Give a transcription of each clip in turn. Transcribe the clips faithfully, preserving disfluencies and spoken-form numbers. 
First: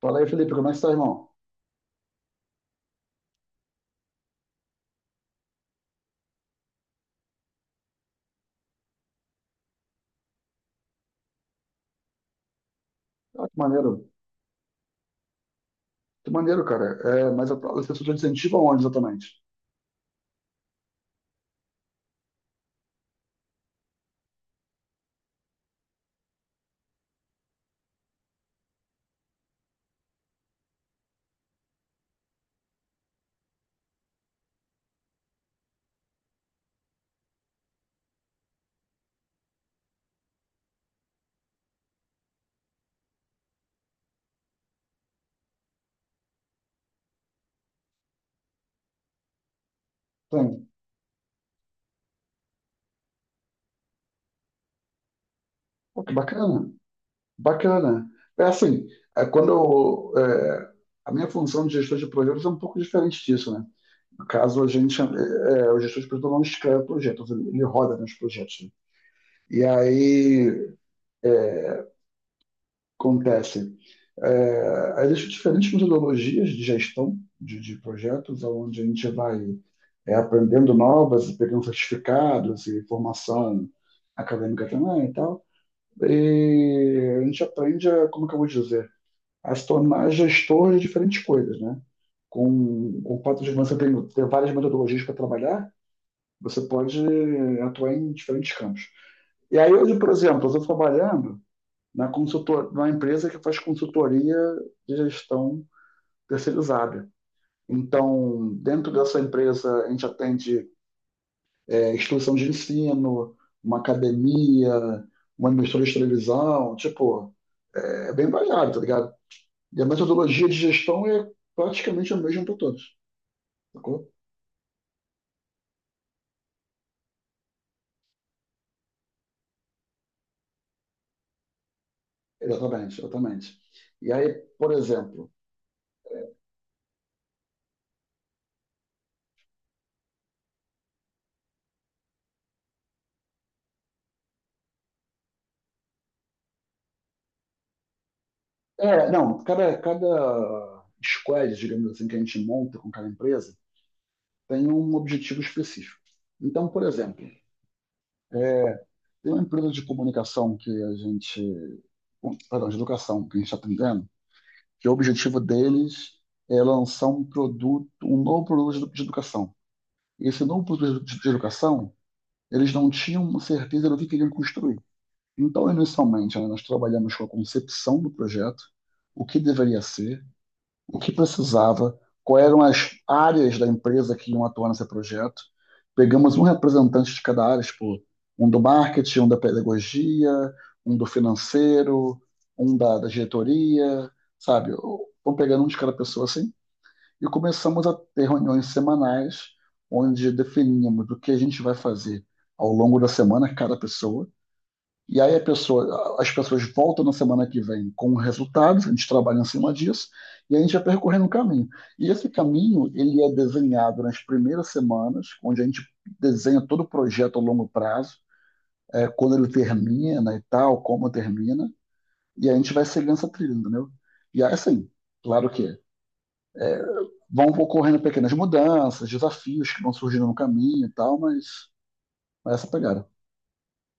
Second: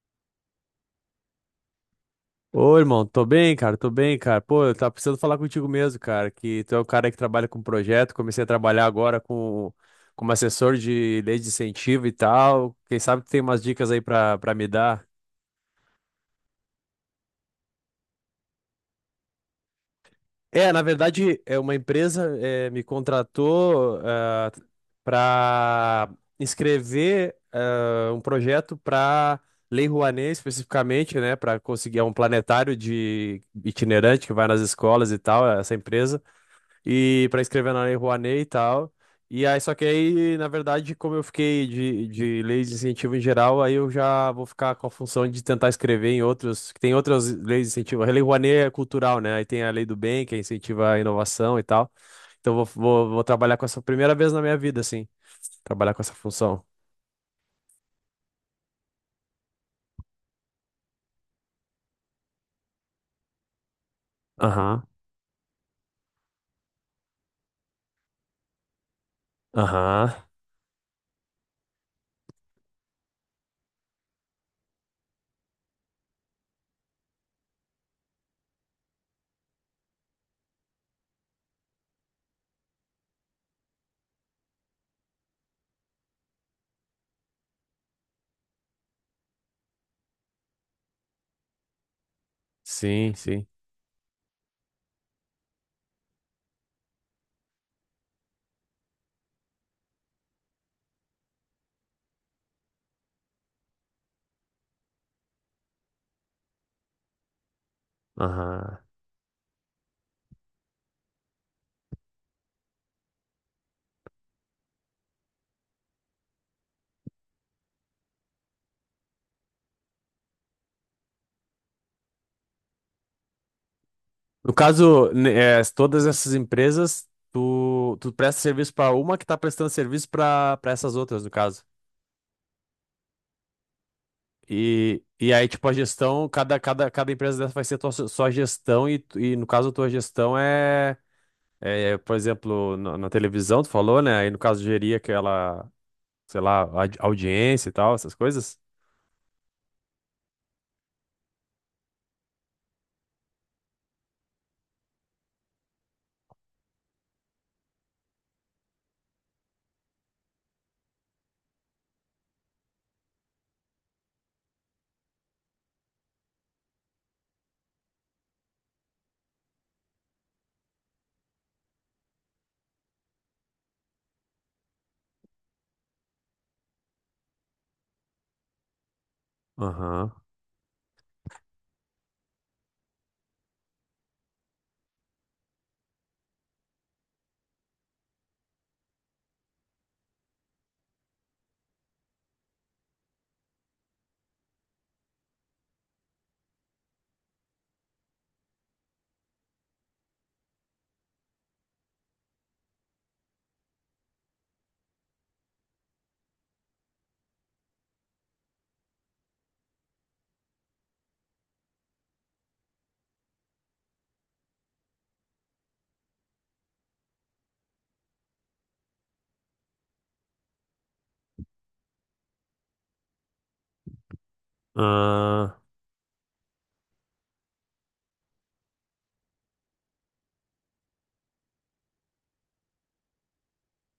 Fala aí, Felipe, como é que tá, irmão? Ô, irmão, tô bem, cara, tô bem, cara. Pô, eu tava precisando falar contigo mesmo, cara, que tu é o cara que trabalha com projeto, comecei a trabalhar agora com como assessor de lei de incentivo e tal. Quem sabe tu tem Ah, que umas dicas maneiro. aí pra, pra me dar? Que maneiro, cara. É, mas a tua licenciatura de incentivo aonde exatamente? É, na verdade, é uma empresa eh, me contratou para escrever ah, um projeto para Lei Rouanet, especificamente, né. Para conseguir é um planetário de itinerante que vai nas escolas e tal, essa empresa. E para escrever na Lei Rouanet e tal. E aí, só que aí, na verdade, como eu fiquei de, de leis de incentivo em geral, aí eu já vou ficar com a função de tentar escrever em outros, que tem outras leis de incentivo. A Lei Rouanet é cultural, né? Aí tem a Lei do Bem, que Tem. incentiva a inovação e tal. Então vou, vou, vou trabalhar com essa primeira vez na minha vida, assim, trabalhar com Pô, que essa função. bacana. Bacana. É assim, é, quando eu, é, a minha função de gestor de projetos é um pouco diferente disso, né? No caso, a Aham, gente, é, é, o gestor de projetos não escreve projetos, ele, ele roda nos projetos, né? E aham, aí, é, acontecem. É, existem diferentes metodologias de gestão de, de projetos, onde a gente vai é, aprendendo novas, pegando certificados e formação acadêmica também e tal. E a gente aprende, a, como que eu vou dizer, a se tornar gestor de diferentes coisas, né? Com, sim, com o fato sim, de você ter, ter várias metodologias para trabalhar, você pode atuar em diferentes campos. E aí hoje, por exemplo, eu estou trabalhando na consultor, na empresa que faz consultoria de gestão terceirizada. Então, aham. dentro dessa empresa, a gente atende é, instituição de ensino, uma academia, uma emissora de televisão, tipo, é é bem variado, tá ligado? E a metodologia de gestão é praticamente a mesma para todos, sacou? No caso, ne- eh, todas essas empresas, tu, tu presta serviço para uma que tá prestando serviço para para essas outras, no caso. Exatamente, exatamente. E aí, por E, exemplo, e aí, tipo, a gestão, cada, cada, cada empresa dessa vai ser tua, sua gestão, e, tu- e no caso, a tua gestão é, é, por exemplo, na, na televisão, tu falou, né? Aí, no caso, gerir aquela, sei lá, audi- audiência e tal, essas coisas. é, não, cada, cada squad, digamos assim, que a gente monta com cada empresa, tem um objetivo específico. Então, por exemplo, é, tem uma empresa de comunicação que a gente, perdão, de educação que a gente está atendendo, que o objetivo deles é lançar um produto, um novo produto de educação. Esse novo produto de educação, eles não tinham certeza do que queriam construir. Então, inicialmente, né, nós trabalhamos com a concepção do projeto, o que deveria Aham. ser, o que precisava, quais eram as áreas da empresa que iam atuar nesse projeto. Pegamos um representante de cada área, tipo, um do marketing, um da pedagogia, um do financeiro, um da, da diretoria, sabe? Vamos pegando um de cada pessoa assim e começamos a ter reuniões semanais onde definíamos o que a gente vai fazer ao longo da semana, cada pessoa, e aí a pessoa, as pessoas voltam na semana que vem com resultados, a gente trabalha em cima disso, e a gente vai percorrendo um caminho. E esse caminho, ele é desenhado nas primeiras semanas, onde a gente desenha todo o projeto a longo prazo, é, quando ele termina e tal, como termina, e a gente vai seguindo essa trilha, entendeu? E aí, assim, claro Ah, que vão ocorrendo pequenas mudanças, desafios que vão surgindo no caminho e tal, mas, mas essa pegada.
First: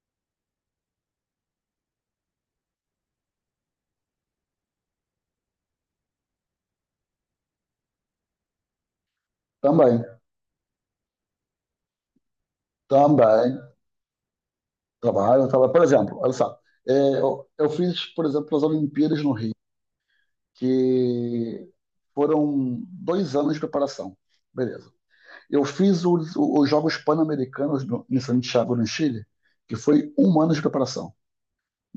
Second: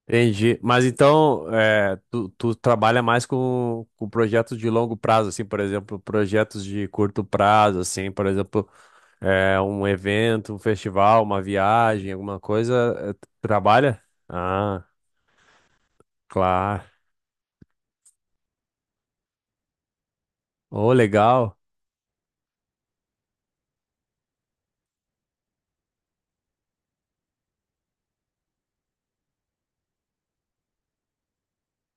entendi. Mas então, é, tu, tu trabalha mais com, com projetos de longo prazo, assim, por exemplo, projetos de curto prazo, assim, por exemplo, é, um Também, evento, um festival, uma viagem, alguma coisa, é, tu também. trabalha? Ah, Trabalho, trabalho. Por exemplo, olha só, claro. é, eu, eu fiz, por exemplo, as Olimpíadas no Rio, Oh, legal. que foram dois anos de preparação. Beleza. Eu fiz os, os Jogos Pan-Americanos no- em Santiago, no Chile, que foi um ano de preparação.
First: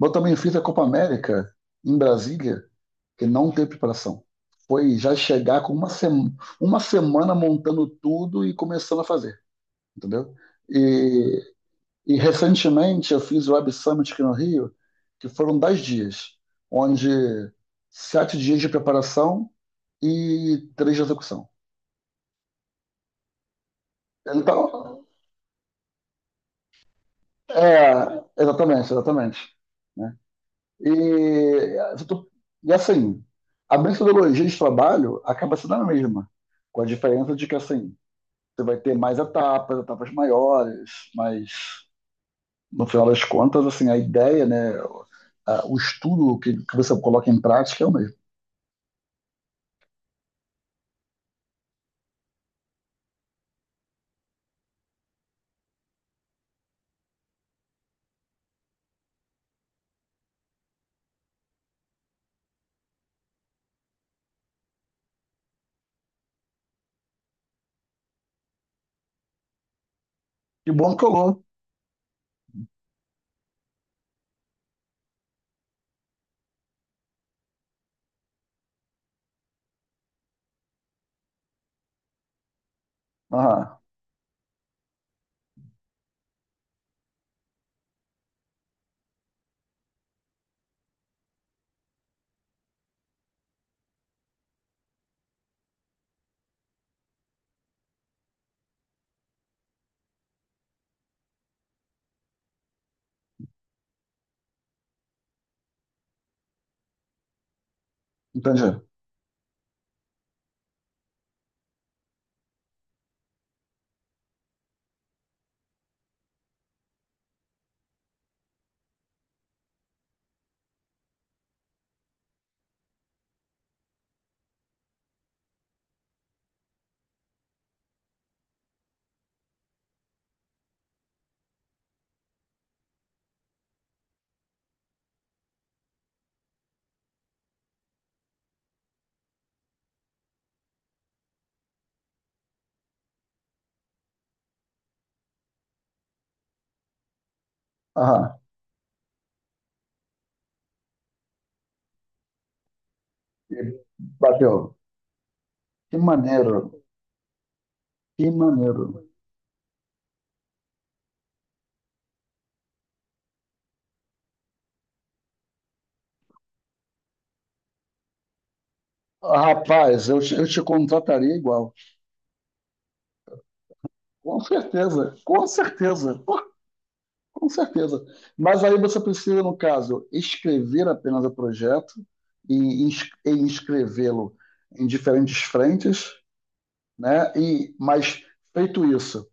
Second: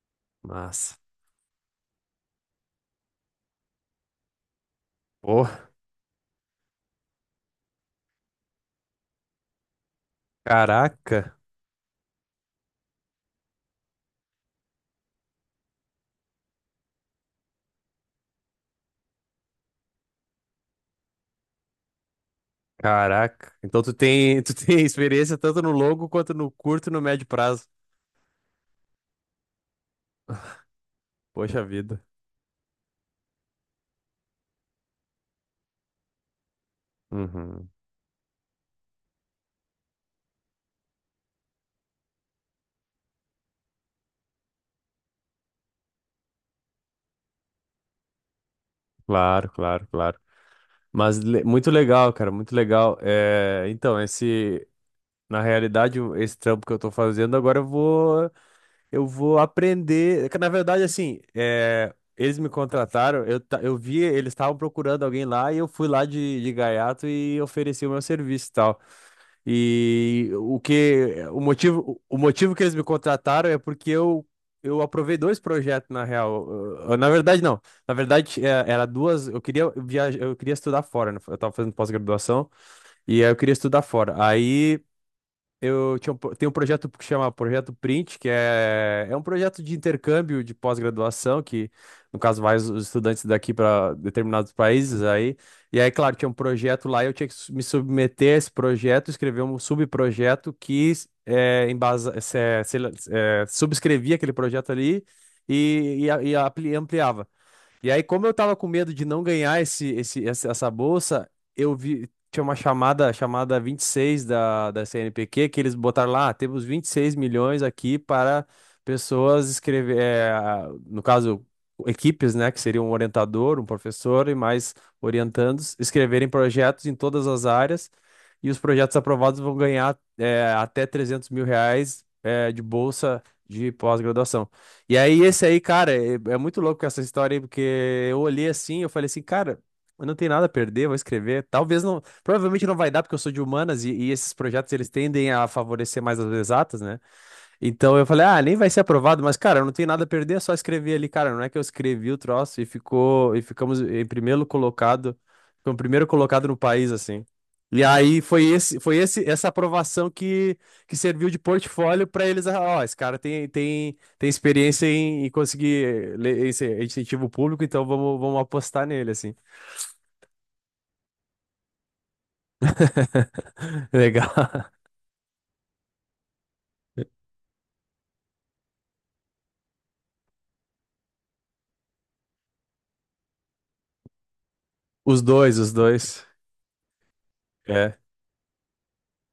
Eu também fiz a Copa Massa. América em Brasília, que não teve preparação. Foi já chegar Oh, com uma, sema- uma semana montando tudo e começando a fazer, entendeu? caraca, E recentemente eu fiz o Web Summit aqui no Rio, que foram dez dias, onde sete dias de preparação e três de execução. caraca. Então tu tem, tu tem Então, experiência tanto no longo quanto no curto e no médio prazo. é, exatamente, exatamente, né? E, Poxa vida. e assim, a metodologia de trabalho acaba sendo a mesma, com a diferença de que Uhum. assim, você vai ter mais etapas, etapas maiores, mas no final das contas, assim, a ideia, né, a- o estudo que, que você coloca em prática é o mesmo. Claro, claro, claro. Mas le- muito legal, cara, muito legal. É, então, esse, na realidade, o- esse trampo que eu tô fazendo, agora eu vou, eu vou aprender. É que, na verdade, assim, é, eles me contrataram, eu, ta- eu vi, eles estavam procurando alguém lá e eu fui lá de, de gaiato e ofereci o meu serviço e tal e o Que bom que que colou. o motivo, o motivo que eles me contrataram é porque eu eu aprovei dois projetos na real. Eu- eu- Na verdade não. Na verdade é, era duas, eu queria viajar, eu queria estudar fora, né? Eu tava fazendo pós-graduação e aí eu queria Aham, estudar fora. Aí eu tinha um, pro- tem um projeto que chama Projeto Print, que é, é um projeto de intercâmbio de pós-graduação, que no caso vai os os estudantes daqui para determinados países aí. E aí, claro, tinha um projeto lá, e eu tinha que su- me submeter a esse projeto, escrever um subprojeto que é, embasa, se- se- é, subscrevia aquele projeto ali e, e, a- e apli- ampliava. E aí, como eu tava com entendi. medo de não ganhar esse, esse, essa essa bolsa, eu vi. Tinha uma chamada, chamada vinte e seis da, da CNPq, que eles botaram lá: "Ah, temos 26 milhões aqui para pessoas escrever, eh, a- no caso, equipes, né, que seria um orientador, um professor e mais orientandos, escreverem projetos em todas as áreas, e os projetos aprovados vão ganhar, eh, até trezentos mil reais mil reais, eh, de bolsa de pós-graduação." E aí, esse aí, cara, é, é muito louco essa história aí, porque eu olhei assim, eu falei assim, cara, eu não tenho nada a perder, vou escrever. Talvez não, provavelmente não vai dar, porque eu sou de humanas e, e esses projetos eles tendem a favorecer mais as exatas, né? Então eu falei, Aham, ah, nem vai ser aprovado, mas cara, eu não tenho nada a perder, é só escrever ali, cara. Não é que eu escrevi o troço e ficou, e ficamos e em primeiro bateu. colocado, foi o Que primeiro colocado no maneiro, país, assim. E aí que foi esse, maneiro. foi esse, essa aprovação que, que serviu de portfólio para eles, ah, ó, esse cara tem, tem, tem experiência em, em conseguir le- esse incentivo público, então vamos, vamos apostar nele, assim. Rapaz, eu te, eu te contrataria igual. Com Legal. certeza, com certeza, com certeza. Mas aí você precisa, no caso, escrever apenas o projeto e, ins- e inscrevê-lo em Os diferentes dois, os frentes, dois. né? E, É, mas feito isso,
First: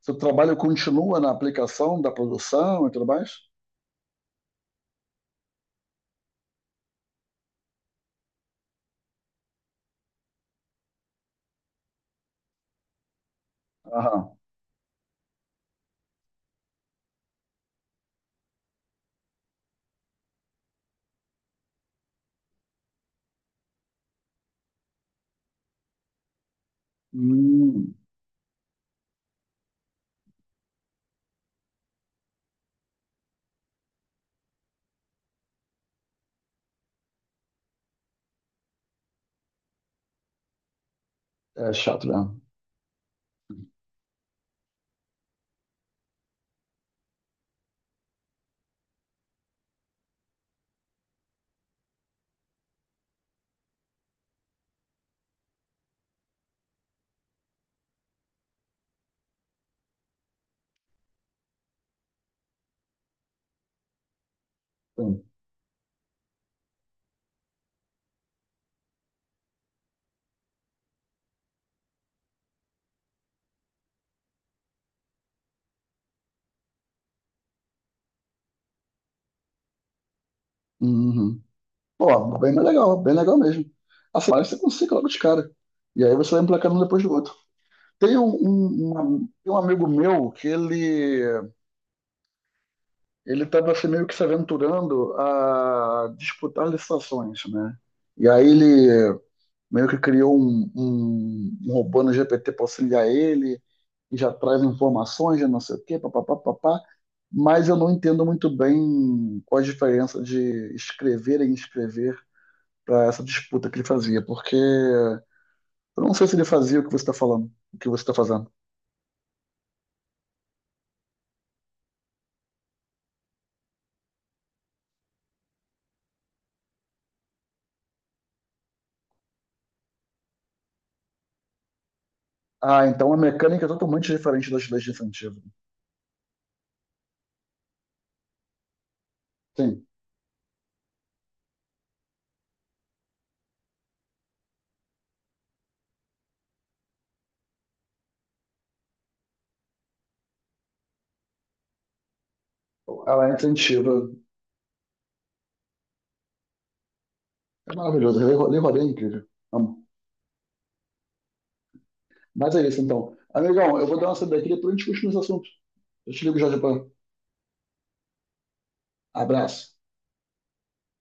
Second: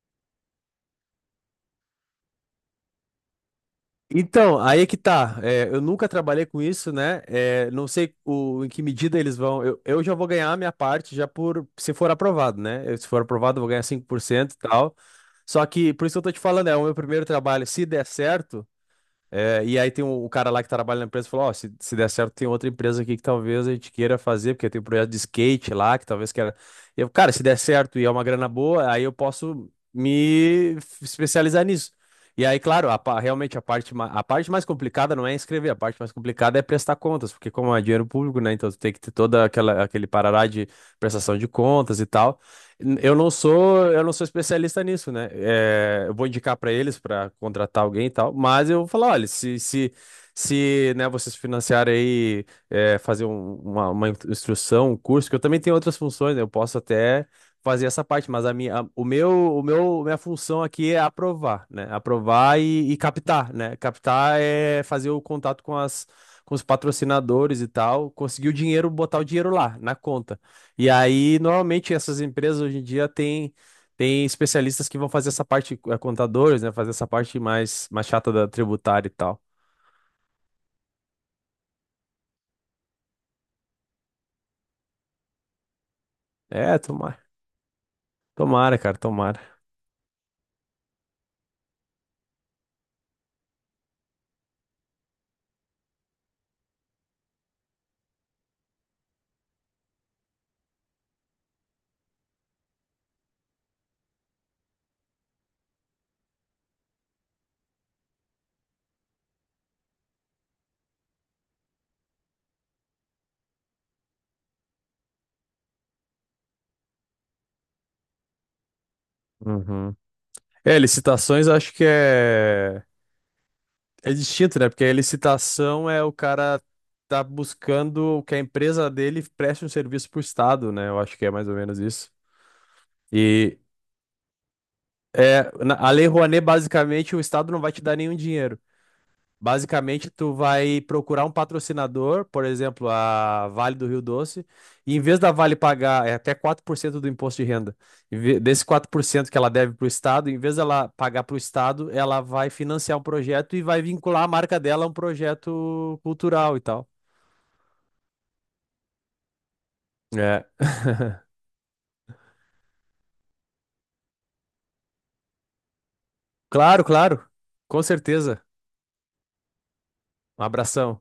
seu trabalho continua na aplicação da produção e tudo mais? então, aí é que tá. É, eu nunca trabalhei com isso, né? É, não sei o, em que medida eles vão. Eu, eu já vou ganhar a minha parte já por se for aprovado, né? Eu, se for aprovado, eu vou ganhar cinco por Aham. cento e tal. Só que, por isso que eu tô te falando, é o meu primeiro trabalho. Se der certo. É, e aí tem o, o cara lá que trabalha na empresa e falou, ó, se, se der certo tem outra empresa aqui que talvez a gente queira fazer, porque tem um projeto de skate lá, que talvez queira... Eu, cara, se der Hum, certo e é uma grana boa, aí eu posso me f- especializar nisso. E aí, claro, a, pa- realmente a parte, ma- a parte mais complicada não é escrever, a parte mais complicada é prestar contas, porque como é dinheiro público, né, então tu tem que ter toda aquela, aquele parará de prestação de é contas chato, e né? tal. N- Eu não sou, eu não sou especialista nisso, né? É, eu vou indicar para eles para contratar alguém e tal, mas eu vou falar, olha, se, se, se, né, vocês financiarem aí, é, fazer um- uma, uma instrução, um curso, que eu também tenho outras funções, né? Eu posso até fazer essa parte, mas a minha, a- o meu, o meu, minha função aqui é aprovar, né? Aprovar e, e captar, né? Captar é fazer o Sim. contato com as, com os patrocinadores e tal, conseguir o dinheiro, botar o dinheiro lá na conta. E aí, normalmente, essas empresas hoje em dia têm tem especialistas que vão fazer essa parte, eh, contadores, né? Fazer essa parte mais, mais chata da tributária e tal. Uhum. Pô, bem legal, bem legal mesmo. Assim, parece que você consegue logo de cara. E aí você vai emplacando É, um depois do tomara. outro. Tem um, Tomara, cara, um- um- tomara. tem um amigo meu que ele ele estava assim, meio que se aventurando a disputar licitações, né? E aí ele meio que criou um, um, um robô no G P T para auxiliar ele, e já traz informações, já não sei o quê, papapá, papá. Mas eu não entendo muito bem qual a diferença de escrever e inscrever para essa disputa que ele fazia, porque eu não sei se ele fazia o que você está falando, o que você está fazendo. Uhum. É, licitações eu acho que é, é distinto, né? Porque a licitação é o cara tá buscando que a empresa dele preste um serviço pro Estado, né? Eu acho que é mais ou menos isso. Ah, então a E mecânica é totalmente diferente das leis de incentivo. é, na- a Lei Rouanet, basicamente, o Estado não vai te dar nenhum dinheiro. Sim, Basicamente, tu vai procurar um patrocinador, por exemplo, a Vale do Rio Doce, e em vez da Vale pagar é até quatro por cento do imposto de renda, em ve- desse quatro por cento que ela deve para o Estado, em vez dela pagar para o Estado, ela vai financiar um ela é projeto e vai incentiva. vincular a marca dela a um projeto cultural e tal. É maravilhoso, Lei Rodé é incrível. Amo. É. Mas é isso, então. Amigão, eu vou dar uma saída aqui, depois a gente continua esse assunto. Eu te ligo já, Claro, Japão. claro. Com certeza. Abraço. Um abração.